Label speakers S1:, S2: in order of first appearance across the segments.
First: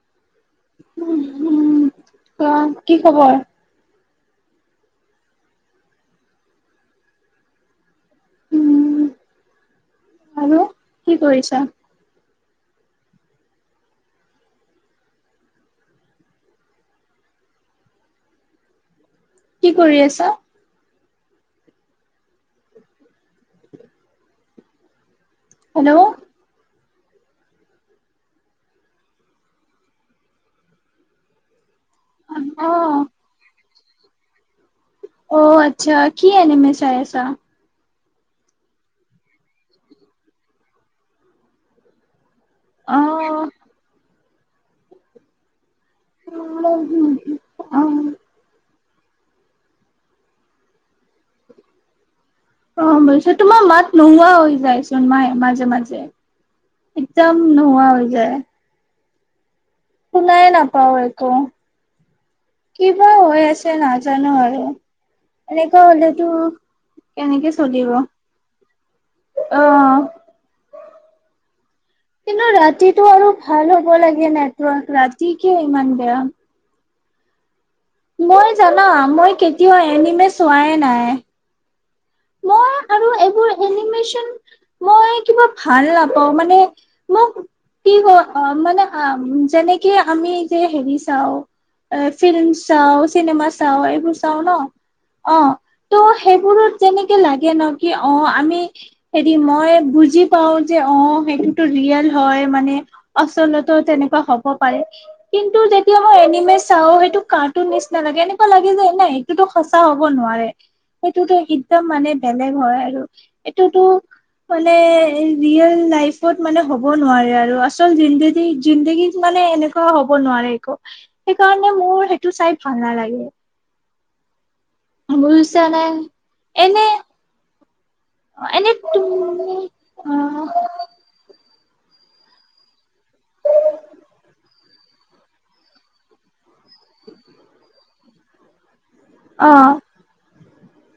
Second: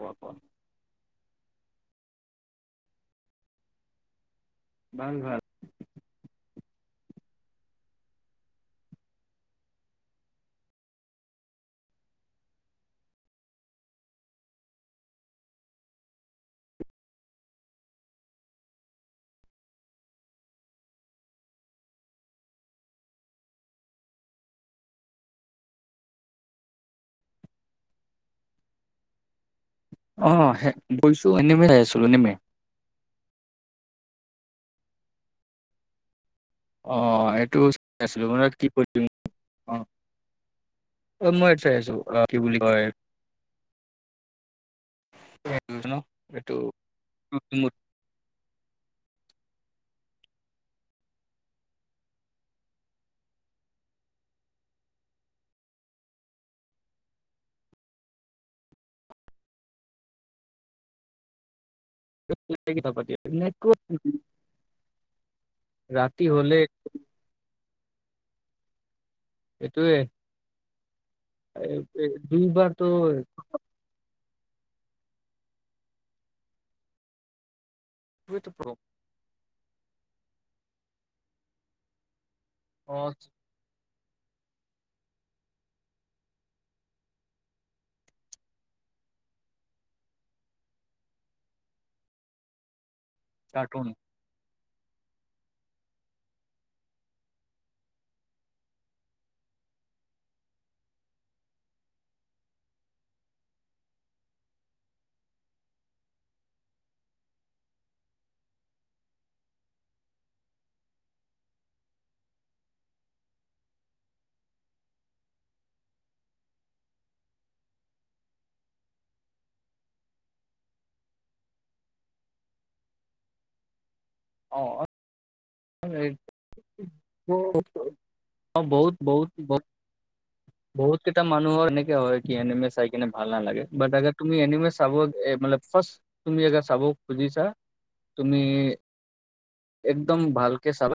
S1: কোৱা-কোৱা।
S2: ক কি খবৰ?
S1: ভাল-ভাল।
S2: উম, আৰু কি কৰিছা? কি কৰি আছা? হেল্ল',
S1: অ, বইছো এনিমে চাই আছো।
S2: অ, অ, আচ্ছা কি এনিমে চাই
S1: অ
S2: আছা।
S1: এইটো চাই আছিলো মানে কি কৰিম অ, তন মই চাই আছিলো অ', কি বুলি কয়?
S2: অ
S1: এইটো
S2: উ [unintelligible] অ, বিছ তোমাৰ মাত নোহোৱা হৈ যায়চোন মায়ে-মাজে-মাজে। একদম নোহোৱা হৈ যায়। সোণাই নাপওঁ একো।
S1: কথা
S2: কিবা
S1: পাতি
S2: হৈ আছে নাজানো আৰু। এনেকুৱা
S1: ৰাতি
S2: হলেতো
S1: হলে
S2: কেনেকে চল লিব
S1: এইটোয়ে
S2: অহ, কিন্তু
S1: দুইবাৰতো
S2: ৰাতিটো আৰু ভাল হ'ব লাগে নেটৱৰ্ক ৰাতি কিয় ইমান বেয়া। মই জানা মই কেতিয়াও এনিমে চোৱাই নাই। মই আৰু
S1: অহ,
S2: এইবোৰ এনিমেচন মই কিবা ভাল নাপাওঁ মানে মোক কি হয় মানে যেনেকে আমি যে হেৰি চাও অ', ফিল্ম ছাও। চিনেমা চাওঁ
S1: কাৰ্টুন
S2: এইবোৰ চাওঁ ন অ ত' সেইবোৰত তেনেকে লাগে ন কি অ, আমি হেৰি মই বুজি পাও যে অ, সেইটোতো ৰিয়েল হয় মানে আছলতে তেনেকুৱা হব পাৰে, কিন্তু এনিমে ছাও সেইটো কাৰটোন নিচানা লাগে এনেকুৱা লাগে যে নাই সেইটোতো সঁচা হ'ব নোৱাৰে সেইটোতো, একদম মানে বেলেগ হয় আৰু এইটোতো। মানে ৰিয়েল লাইফত মানে হ'ব নোৱাৰে আৰু আচল জিন্দেগী জিন্দেগী মান মানে এনেকুৱা হ'ব নোৱাৰে একো সেইকাৰণে মোৰ সেইটো চাই ভাল নালাগে।
S1: অ। অ
S2: বচ ন এনে [unintelligible]
S1: অ
S2: এনে
S1: বহুত বহুত
S2: তুমি
S1: বহত
S2: অ
S1: বহুত কেইটা মানুহৰ এনেকে হয় কি এমে চাই কিনে ভাল নালাগে ব আ তুমি এনিমে চাব মানে ফাৰ্ষ্ট তুমি চাব খুজিছা তুমি
S2: অ
S1: একদম ভালকে চাবা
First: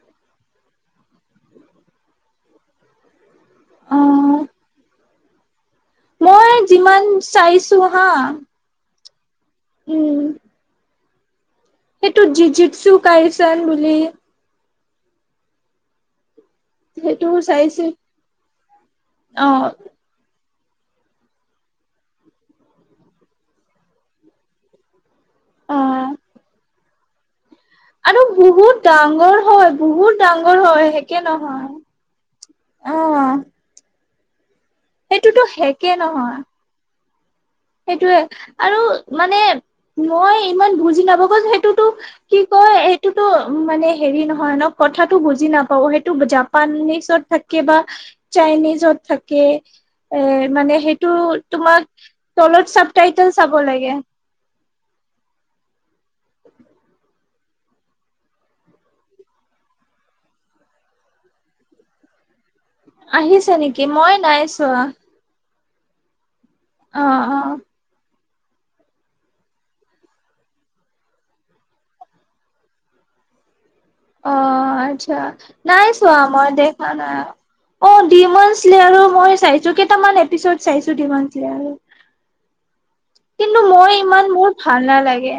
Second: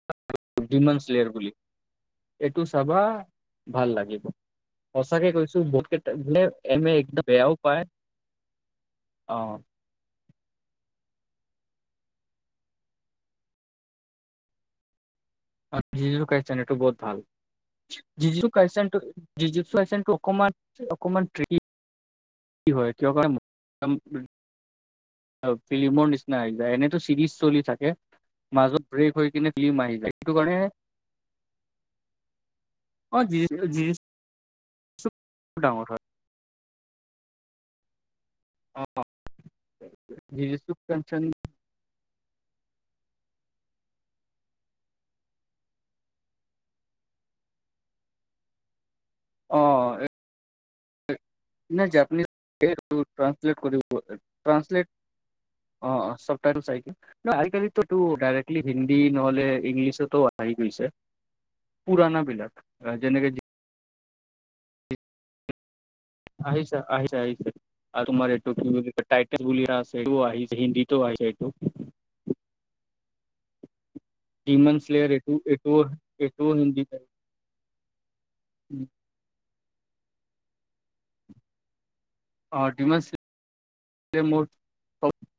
S1: বুলি এইটো চাবা ভাল
S2: অ
S1: লাগিব সঁচাকে কৈছোঁ। লে
S2: মই
S1: এম
S2: যিমান
S1: একদম বয়া
S2: চাইছো
S1: পায়
S2: হা
S1: অ।
S2: উম। সেইটো জি জচু কাইচান বুলি
S1: অ ক [inaudible] বহুত ভাল
S2: সেইটোও চাইছো অ
S1: [unintelligible] অকমান অকমান [unintelligible] কি হয় [unintelligible]
S2: অ
S1: ফিলিমৰ নিচনা [unintelligible] চিৰিজ চলি থাকে
S2: আৰু বহুত
S1: মাজত ব্ৰেক হৈ
S2: ডাঙৰ
S1: কিনে
S2: হয়,
S1: ফিল্ম আহি যায়
S2: বহুত
S1: সেইটো কাৰণে
S2: ডাঙৰ হয়, শেষে নহয়।
S1: অ', [unintelligible]
S2: সেইটোতো
S1: ডাঙৰ
S2: শেষে
S1: হয়
S2: নহয়। সেইটোৱে। আৰু
S1: অ
S2: মানে মই
S1: জিজু
S2: ইমান বুজি
S1: কাইচেন
S2: নাপাব [unintelligible] সেইটোতো কি কয় হেইটো টোতো উম, মানে হেৰি নহয় ন কথাতটো বুজি নাপাও, সেইটো জাপানিচত থাকে বা চাইনিজত থাকে।
S1: অ
S2: এ মানে হেইটো
S1: নে
S2: তোমাক
S1: জাপানিজ
S2: তলত চাব টাইটেল চাব
S1: ট্ৰান্সলেট কৰিব
S2: লাগে।
S1: ট্ৰান্সলেট অ', অ', চাবটাইটল চাই [unintelligible] আজিকালিটো ডাইৰেকটলি হিন্দী নহ'লে ইংলিছতো আহি গৈছে, পুৰণা বিলাক। যেনেকে
S2: আহিছে নেকি? মই নাই চোৱা।
S1: আহিছে,
S2: অ'
S1: আহিছে-আহিছে
S2: অ'
S1: [unintelligible] [unintelligible] হিন্দীতো আহিছে এইটো।
S2: [inaudible]
S1: [unintelligible]
S2: অ', আচ্ছা।
S1: এইটো এইটো
S2: নাই চোৱা মই
S1: এইটোও
S2: দেখা
S1: হিন্দীত
S2: না অ', [unintelligible] আৰু মই চাইছো কেইটামান এপিচড চাইছো [unintelligible]
S1: অ ডিমন
S2: কিন্তু মই ইমান, মোৰ ভাল নালাগে।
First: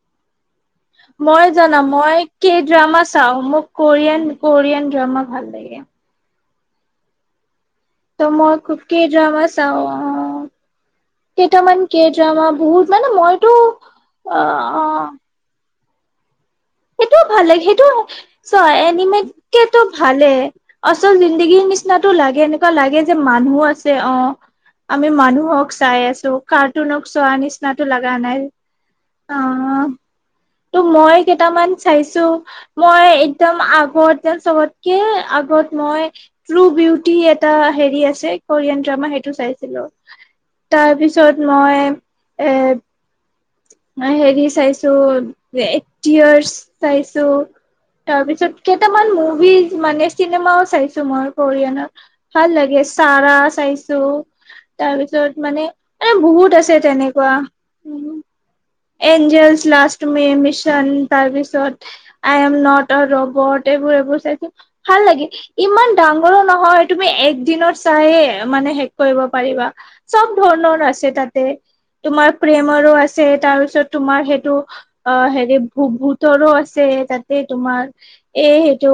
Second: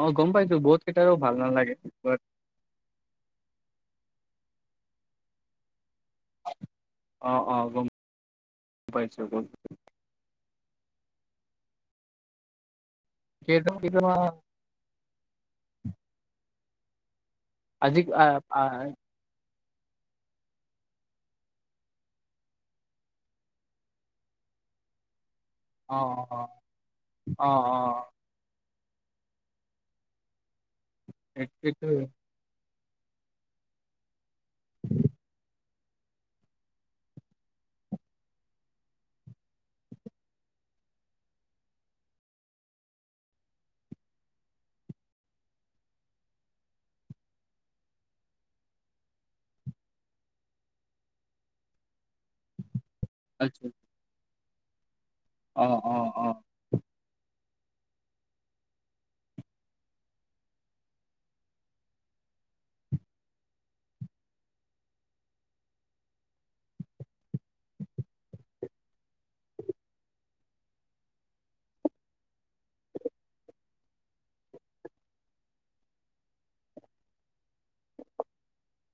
S1: অ', গম পাই
S2: মই জানা, মই কে ড্ৰামা চাও। মোক কোৰিয়ান কোৰিয়ান ড্ৰামা ভাল লাগে।
S1: অ' অ'। গম
S2: ত' মই খুব কে
S1: পাইছো
S2: ড্ৰামা
S1: গম
S2: চাওঁ। অ' কেইটামান কে ড্ৰামা বহুত মানে মইতো
S1: কেইটা কেইটামান
S2: অ' অ'।
S1: [inaudible]
S2: সেইটো ভাল লাগে। সেইটো
S1: আজি অ
S2: চ এনিমেট কেতো ভালে আচল জিন্দগীৰ নিচিনাতটো লাগে এনেকুৱা লাগে যে মানুহো আছে। অ'। আমি মানুহক
S1: অ
S2: চাই আছো। কাৰ্টুনক চোৱা
S1: অ
S2: নিচনাাতটো
S1: অ
S2: লগা নাই। অহ ' ত' মই কেইটামান
S1: একটোৱে
S2: চাইছো মই একদম আগতে যেন চবতকে আগত মই ট্ৰু বিউটি এটা হেৰি আছে কোৰিয়ান ড্ৰামা সেইটো চাইছিলো। তাৰ পিছত মই এ অ' হেৰি চাইছো [unintelligible] চাইছো। তাৰ পিছত কেইটামান মুভি মানে চিনেমাও চাইছো, মই কৰিয়ানত ভাল লাগি। চাৰা চাইছোঁ, তাৰপিছত মানে
S1: অ', অ',
S2: এ
S1: অ',
S2: বহুত আছে তেনেক কুৱা, উম এঞ্জেলছ লাষ্ট মে' মিছন, তাৰপিছত I am not a robot এইবোৰ-এইবোৰ চাইছোঁ, ভাল লাগে, ইমান ডাঙৰো নহয়, তুমি এক দিনত চাই মানে শেষ কৰিব পাৰিবা, চব ধৰণৰ আছে তাতে, তোমাৰ প্ৰেমৰো আছে, তাৰপি তাৰ পিছত তোমাৰ সেইটো অ' হেৰি ভূ ভূতৰো আছে তাতে তোমাৰ এই সটো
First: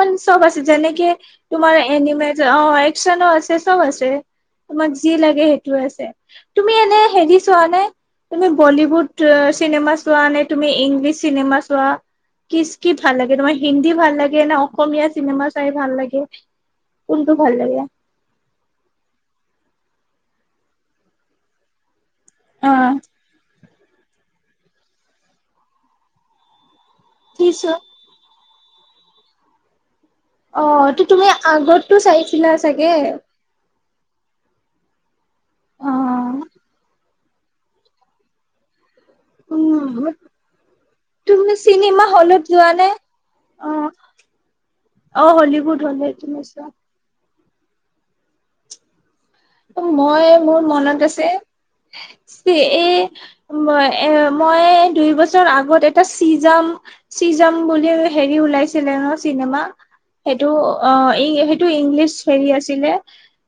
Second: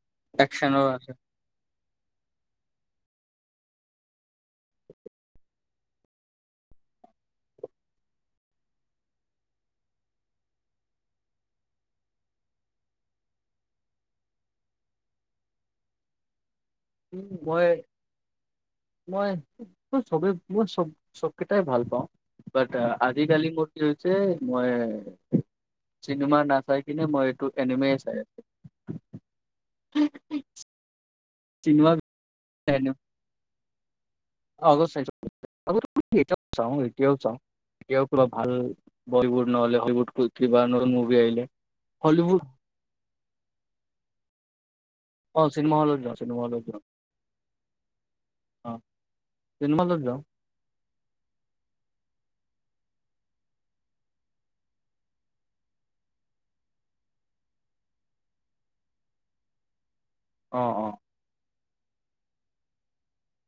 S2: মান চব আছে।
S1: একচনৰ
S2: যেনেকে
S1: আছে।
S2: তোমাৰ এনিমেটৰ অ'একচনো আছে চব আছে। তোমাক যি লাগে সেইটো আছে। তুমি এনে হেৰি চোৱা নাই তুমি বলিউড চিনেমা চোৱা নে তুমি ইংলিছ চিনেমা চোৱা? কিচ কি ভাল লাগে তোমাৰ হিন্দী ভাল লাগে না অসমীয়া চিনেমা চাই ভাল লাগে
S1: উম।
S2: কোনটো ভাল
S1: মই,
S2: লাগে
S1: মই মই চব চব কেইটাই ভাল পাওঁ। বাট,
S2: অ
S1: আজিকালি মোৰ কি হৈছে মই চিনেমা নাচাই কিনে মই এইটো
S2: কি চোৱা
S1: এনিমেই চাই আছো।
S2: অ' ত তুমি
S1: চিনেমা
S2: আগতটো চাইছিলা চাগে?
S1: আগত চাইছোঁ। আগত
S2: অ
S1: টো এতিয়াও চা এতিয়াও কিবা ভাল বলিউড নহলে হলিউড
S2: উম
S1: কিবা নতুন মুভি আহিলে।
S2: তুমি চিনেমা
S1: হলিউড
S2: হলত যোৱা নে অ। আহ হলিউড হলে তুমি চোৱা।
S1: অহ '।
S2: মই মোৰ মনত আছে এই, উম মই দুই বছৰ আগত এটা চিজন [unintelligible] বুলি হেৰি ওলাইছিলে ন' চিনেমা? সেইটো অ' ই সেইটো ইংলিছ হেৰি আছিলে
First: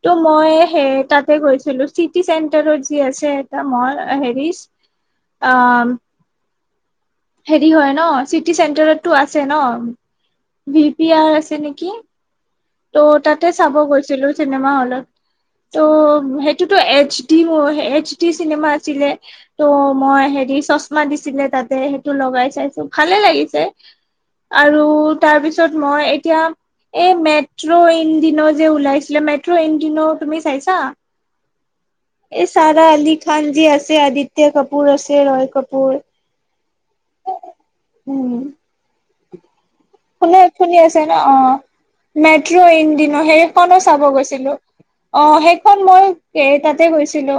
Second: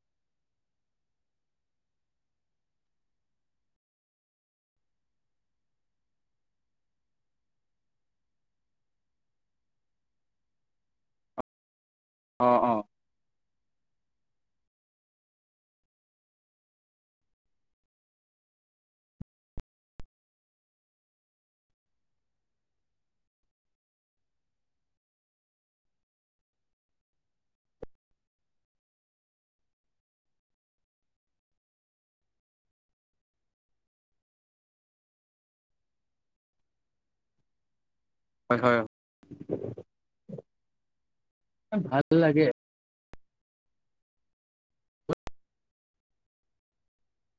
S2: ত' মই সেই তাতে গৈছিলো চিটি চেন্টাৰত যে আছে এটা মল, হেৰি উম হেৰি হয় ন' চিটি চেণ্টাৰতটো আছে ন'! ভি পি আৰ আছে নেকি?
S1: অ', অ',
S2: ত' তাতে চাব গৈছিলো চিনেমা হলত। ত' সেইটোতো এইচ ডি হয়। এইচ ডি চিনেমা আছিলে ত' মই থ্ৰী দী চশমা দিছিলে তাতে সেইটো লগাই চাইছোঁ ভালেই লাগিছে। আৰু তাৰ পিছত মই এতিয়া এই মেট মেট্ৰ' ইন ডিন' যে ওলাইছিলে! মেট্ৰ' ইন ডিন' তুমি চাইছা? এই চাৰা আলি খান যে আছে, আদিত্য কাপুৰ আছে ৰয় কাপুৰ উম।
S1: [inaudible]
S2: শুনে শুনি আছে ন? অ'
S1: ভাল লাগে।
S2: মেট্ৰো ই ইন ডিন' সেইখনে চাব গৈছিলোঁ। অ' সেইখন মই তাতে গৈছিলো।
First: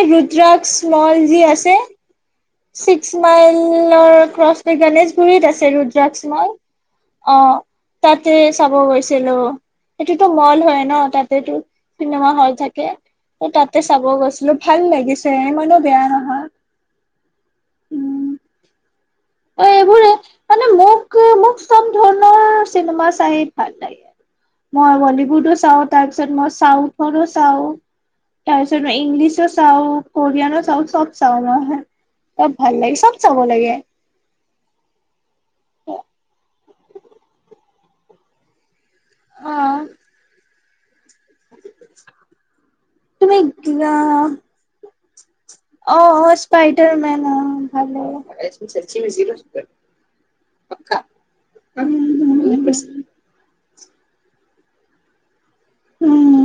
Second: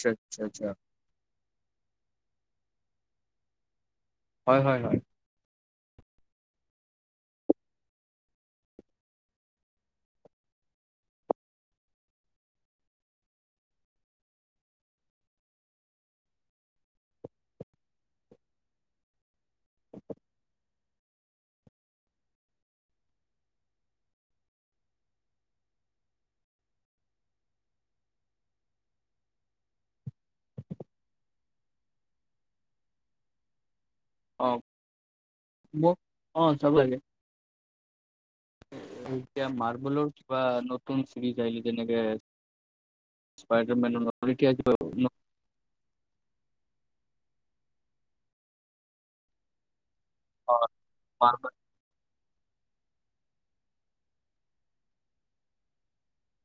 S2: এই
S1: আচ্ছা আচ্ছা
S2: ৰুদ্ৰাক্ষ মল যে আছে! ছিক্স মাইলৰ
S1: হয়
S2: ক্ৰছ
S1: হয় হয়
S2: গণেশগুৰিত আছে ৰুদ্ৰাক্ষ মল। অ' তাতে চাব গৈছিলোঁ। এইটোতো মল হয় ন' তাতেটো চিনেমা হল থাকে। তাতে চাব গৈছিলোঁ। ভাল লাগিছে, ইমানো বেয়া নহয়। উম। অ এইবোৰে
S1: [inaudible]
S2: মানে মোক মোক সব ধৰণৰ চিনেমা চাই ভাল লাগে। মই বলীউডো চাওঁ, তাৰ পিছত মই চাউথৰো চাওঁ তাৰ পিছত ইংলিছো চাওঁ, কৰিয়ানো চাওঁ, চব চাওঁ মই। চব ভাল লাগে, চব চাব লাগে।
S1: অ', মোক, অ' চাব লাগে। এতিয়া
S2: অ
S1: মাৰ্ভেলৰ কিবা নতুন ছিৰিজ আহিলে তেনেকে,
S2: তুমি
S1: স্পাইদাৰমেনৰ নতুন এতিয়া কিবা নতু
S2: অ' অ', স্পাইডাৰমেন অ', ভাল লাগে।
S1: অ', মাৰ্ভেল
S2: উম। উম।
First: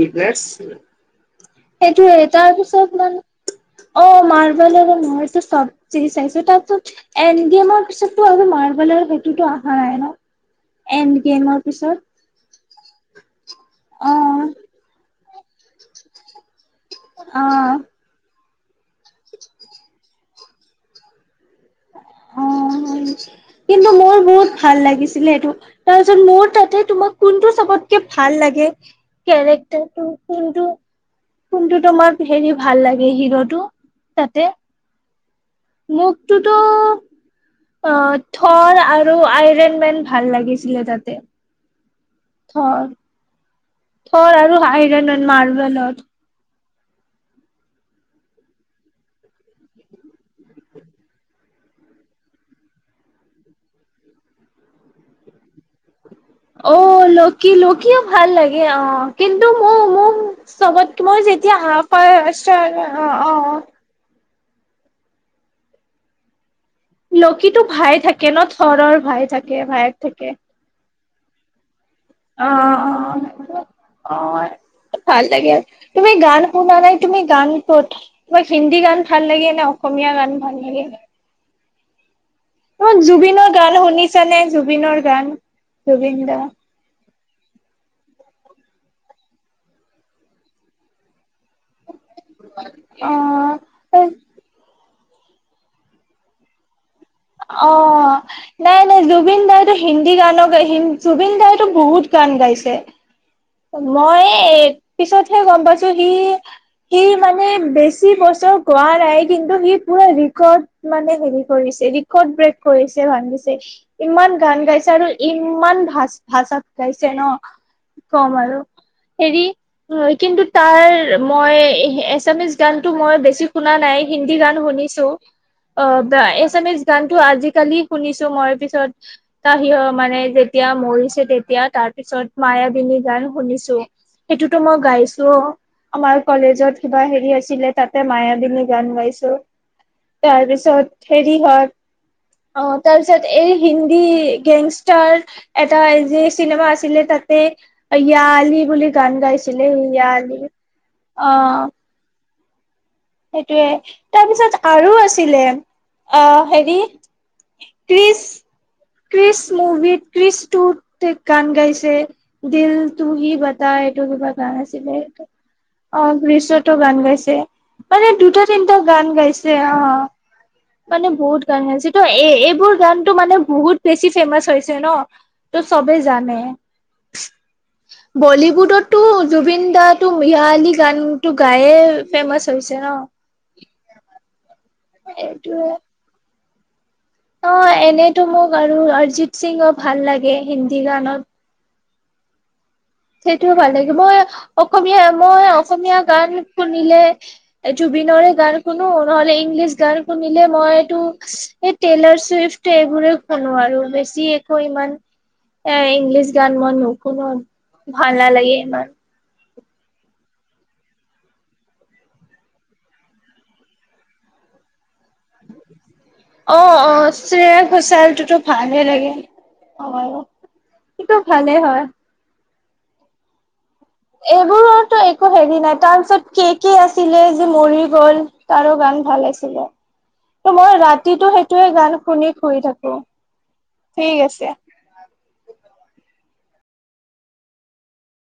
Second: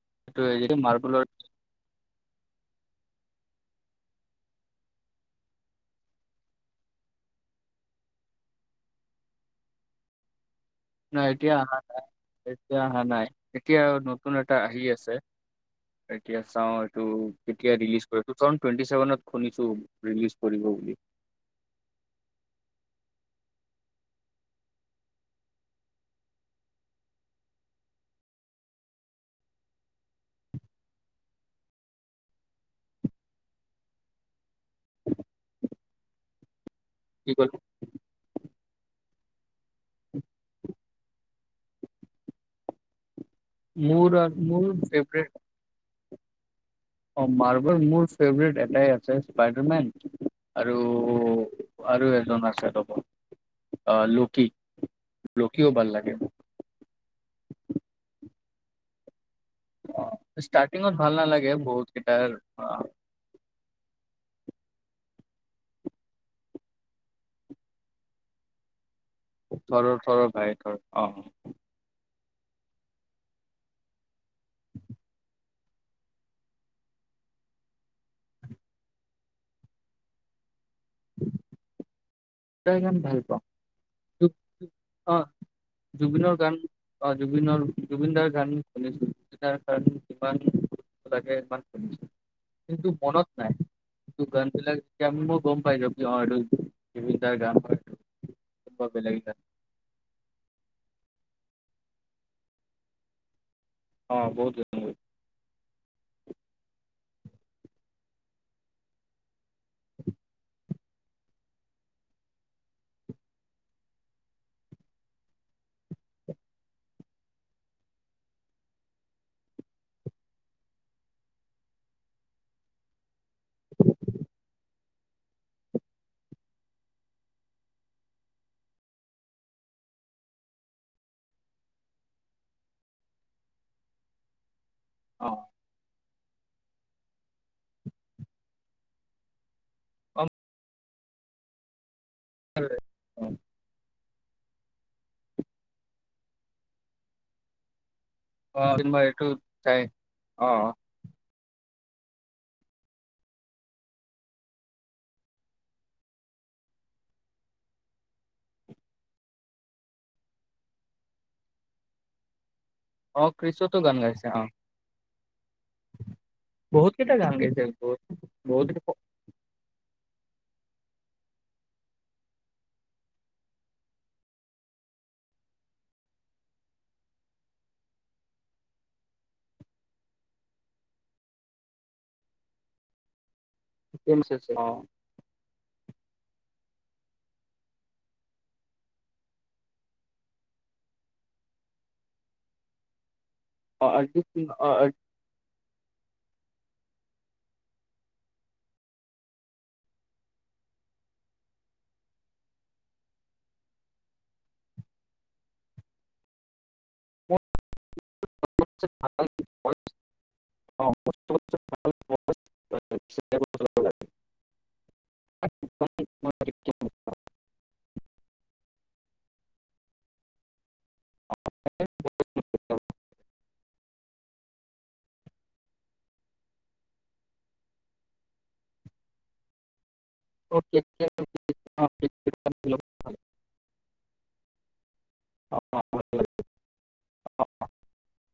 S2: ফিটনেছ,
S1: মাৰ্বলৰ
S2: সেইটোৱেই, তাৰপিছত মানে অ', মাৰ্ভেলৰো নহয়, এইটো চব ছিৰিজ চাইছোঁ, তাৰপিছত এন ডি এমৰ পিছততো আৰু মাৰ মাৰ্ভেলৰ সেইটোতো অহা নাই ন? এণ্ড
S1: নাই, এতিয়া
S2: গেমৰ
S1: অহা
S2: পিছত
S1: নাই, এতিয়া অহা নাই, এতিয়া নতুন
S2: অ',
S1: এটা আহি আছে। এতিয়া চাওঁ, এইটো কেতিয়া
S2: অ',
S1: ৰিলিজ কৰে জন টুৱেণ্টি ছেভেনত শুনিছোঁ ৰিলিজ কৰিব বুলি।
S2: অ' অ', কিন্তু মোৰ বহুত ভাল লাগিছিলে এইটো, তাৰপিছত মোৰ তাতে তোমাক কোনটো চাপ চবকে ভাল লাগে, কেৰেক্টাৰটো কিন্তু কোনটো তোমাৰ হেৰি ভাল লাগে হিৰোটো তাতে। মুখটোতো
S1: কি ক
S2: অ, থৰ আৰু আইৰন ন ভাল লাগিছিলে তাতে।
S1: মোৰ
S2: থৰ-থৰ আৰু
S1: মোৰ
S2: আইৰন
S1: ফেভৰেট
S2: মেন মাৰ্বেলত।
S1: অ, মাৰ্বেল মোৰ ফেভাৰট এটাই আছে স্পাইডাৰমেন। আৰু আৰু এজন আছে লগ আহ, লকী। লকিও ভাল লাগে।
S2: অ, লকী-লকীও ভাল লাগে অ', কিন্তু মই-মই
S1: অ'
S2: চব
S1: ষ্টাৰ্টিঙত ভাল নালাগে
S2: যেতিয়া
S1: বহুত
S2: অ,
S1: কেইটাৰ অ'
S2: অ, লকীটো ভাইে থাকে ন থৰৰ ভাই থাকে ভায়েক
S1: থৰৰ থৰৰ
S2: থাকে।
S1: ভাই থৰ অ',
S2: অ, অ, অ, অ, ভাল লাগে তুমি গান শুনা নাই তুমি গানটোত তোমাক হিন্দী গান ভাল লাগে ন' অসমীয়া গান ভাল লাগে?
S1: [inaudible] তাৰ
S2: অ,
S1: গান ভাল পাওঁ।
S2: জুবিনৰ গান শুনিছানে জুবিনৰ
S1: অ'
S2: গান জুবিন
S1: জুবিনৰ
S2: দা।
S1: গান অ' জুবিনৰ জুবিনদাৰ গান শুনিছোৰ কাৰণে কিমান লাগে ই, কিন্তু মনত নাই
S2: অ
S1: কিন্তু গানবিলাক, কেম মই গম পাই যাব যে এইটো, জুবিন দাৰ গান
S2: অ,
S1: হয়। কোনোবা
S2: নাই-নাই
S1: বেলেগ গান
S2: জুবিন দাইটো হিন্দী গানো গায় হিন্দী, জুবিন দাইতো বহুত গান গাইছে।
S1: অ'
S2: মই
S1: বহুত গান
S2: পিছতহে গম পাইছো সি-সি মানে, এ বেছি বছৰ গোৱা নাই কিন্তু সি পুৰা ৰিকৰ্ড মানে হেৰি কৰিছে ক'ত ব্ৰেক কৰিছে [unintelligible] ইমান গান গাইছে আৰু ইমান ভা ভাষাত গাইছে ন, কি কম আৰু হেৰি কিন্তু তাৰ মই এছামিচ গানটো মই বেছি শুনা নাই হিন্দী গান শুনি শুনিছো অ বা এছামিচ গানটো আজিকালি শুনিছো মই পিছত, ত সি মানে যেতিয়া মৰিছে তেতিয়া তাৰ তাৰপিছত মায়াবিনী গান শুনিছো সেইটোতো মই গাইছো অ' আমাৰ কলেজত কিবা হেৰি আছিলে তাতে মায়াবিনী গান গাইছো
S1: অ'
S2: তাৰপিছত হেৰি হয়, অ তাৰপিছত এই হিন্দী গেংষ্টাৰ এটা যে চিনেমা আছিলে তাতে ইয়া আলি বুলি
S1: কোনোবা
S2: গান
S1: এইটো
S2: গাইছিলে
S1: তাই
S2: ইয়া আলি,
S1: অ'
S2: অঁ। সেইটোৱে, তাৰপিছত আৰু আছিলে, অহ হেৰি ক্ৰিচ [inaudible] ক্ৰিচ মুভিত ক্ৰিচ টুত গান গাইছে। দিল
S1: অ'
S2: তুহি বাতা
S1: ক্ৰিছতো গান
S2: এইটো
S1: গাইছে
S2: কিবা
S1: অ'
S2: গান আছিলে অ গ্ৰীচটো
S1: বহুত
S2: গান
S1: কেইটা
S2: গাইছে
S1: বহুত
S2: মানে দুটা
S1: বহুত
S2: তিনিটা গান গাইছে অ অ মানে বহুত গান গাইছেটো এ এইবোৰ গানটো মানে বহুত বেছি ফেমাচ হৈছে ন, ত' চবেই জানে [inaudible] বলীউডতটো জুবিন দা ইয়া আলি গানটো গায়ে ফেমাচ হৈছে ন। [inaudible]
S1: তেমচ আছে অঁ।
S2: এইটোৱে। অ এনেতো মোক আৰু অৰ্জিত সিঙো ভাল লাগে হিন্দী গানত। সেইটোও ভাল লাগে মই অসমীয়া মই অসমীয়া গান শুনিলে এই জুবিনৰে গান শুনো নহলে ইংলিছ গান শুনিলে মই এইটো এই টেইলাৰ চুইফট এইবোৰে শুনো আৰু বেছি একো ইমান এ ইংলিছ গান মই নুশুনো ভাল নালাগে ইমান।
S1: [unintelligible] [unintelligible]
S2: অ অ শ্ৰেয়া ঘোচালটোতো ভালে লাগে অ [inaudible] কিন্তু ভালে হয়। এইবোৰৰটো একো হেৰি নাই তাৰপিছত কে কে আছিলে যে মৰি গ'ল তাৰো ভাল গান ভাল আছিলে, ত' মই ৰাতিটো সেইটোৱে গান শুনি শুই থাকো [inaudible] ঠিক আছে [inaudible]
S1: [unintelligible]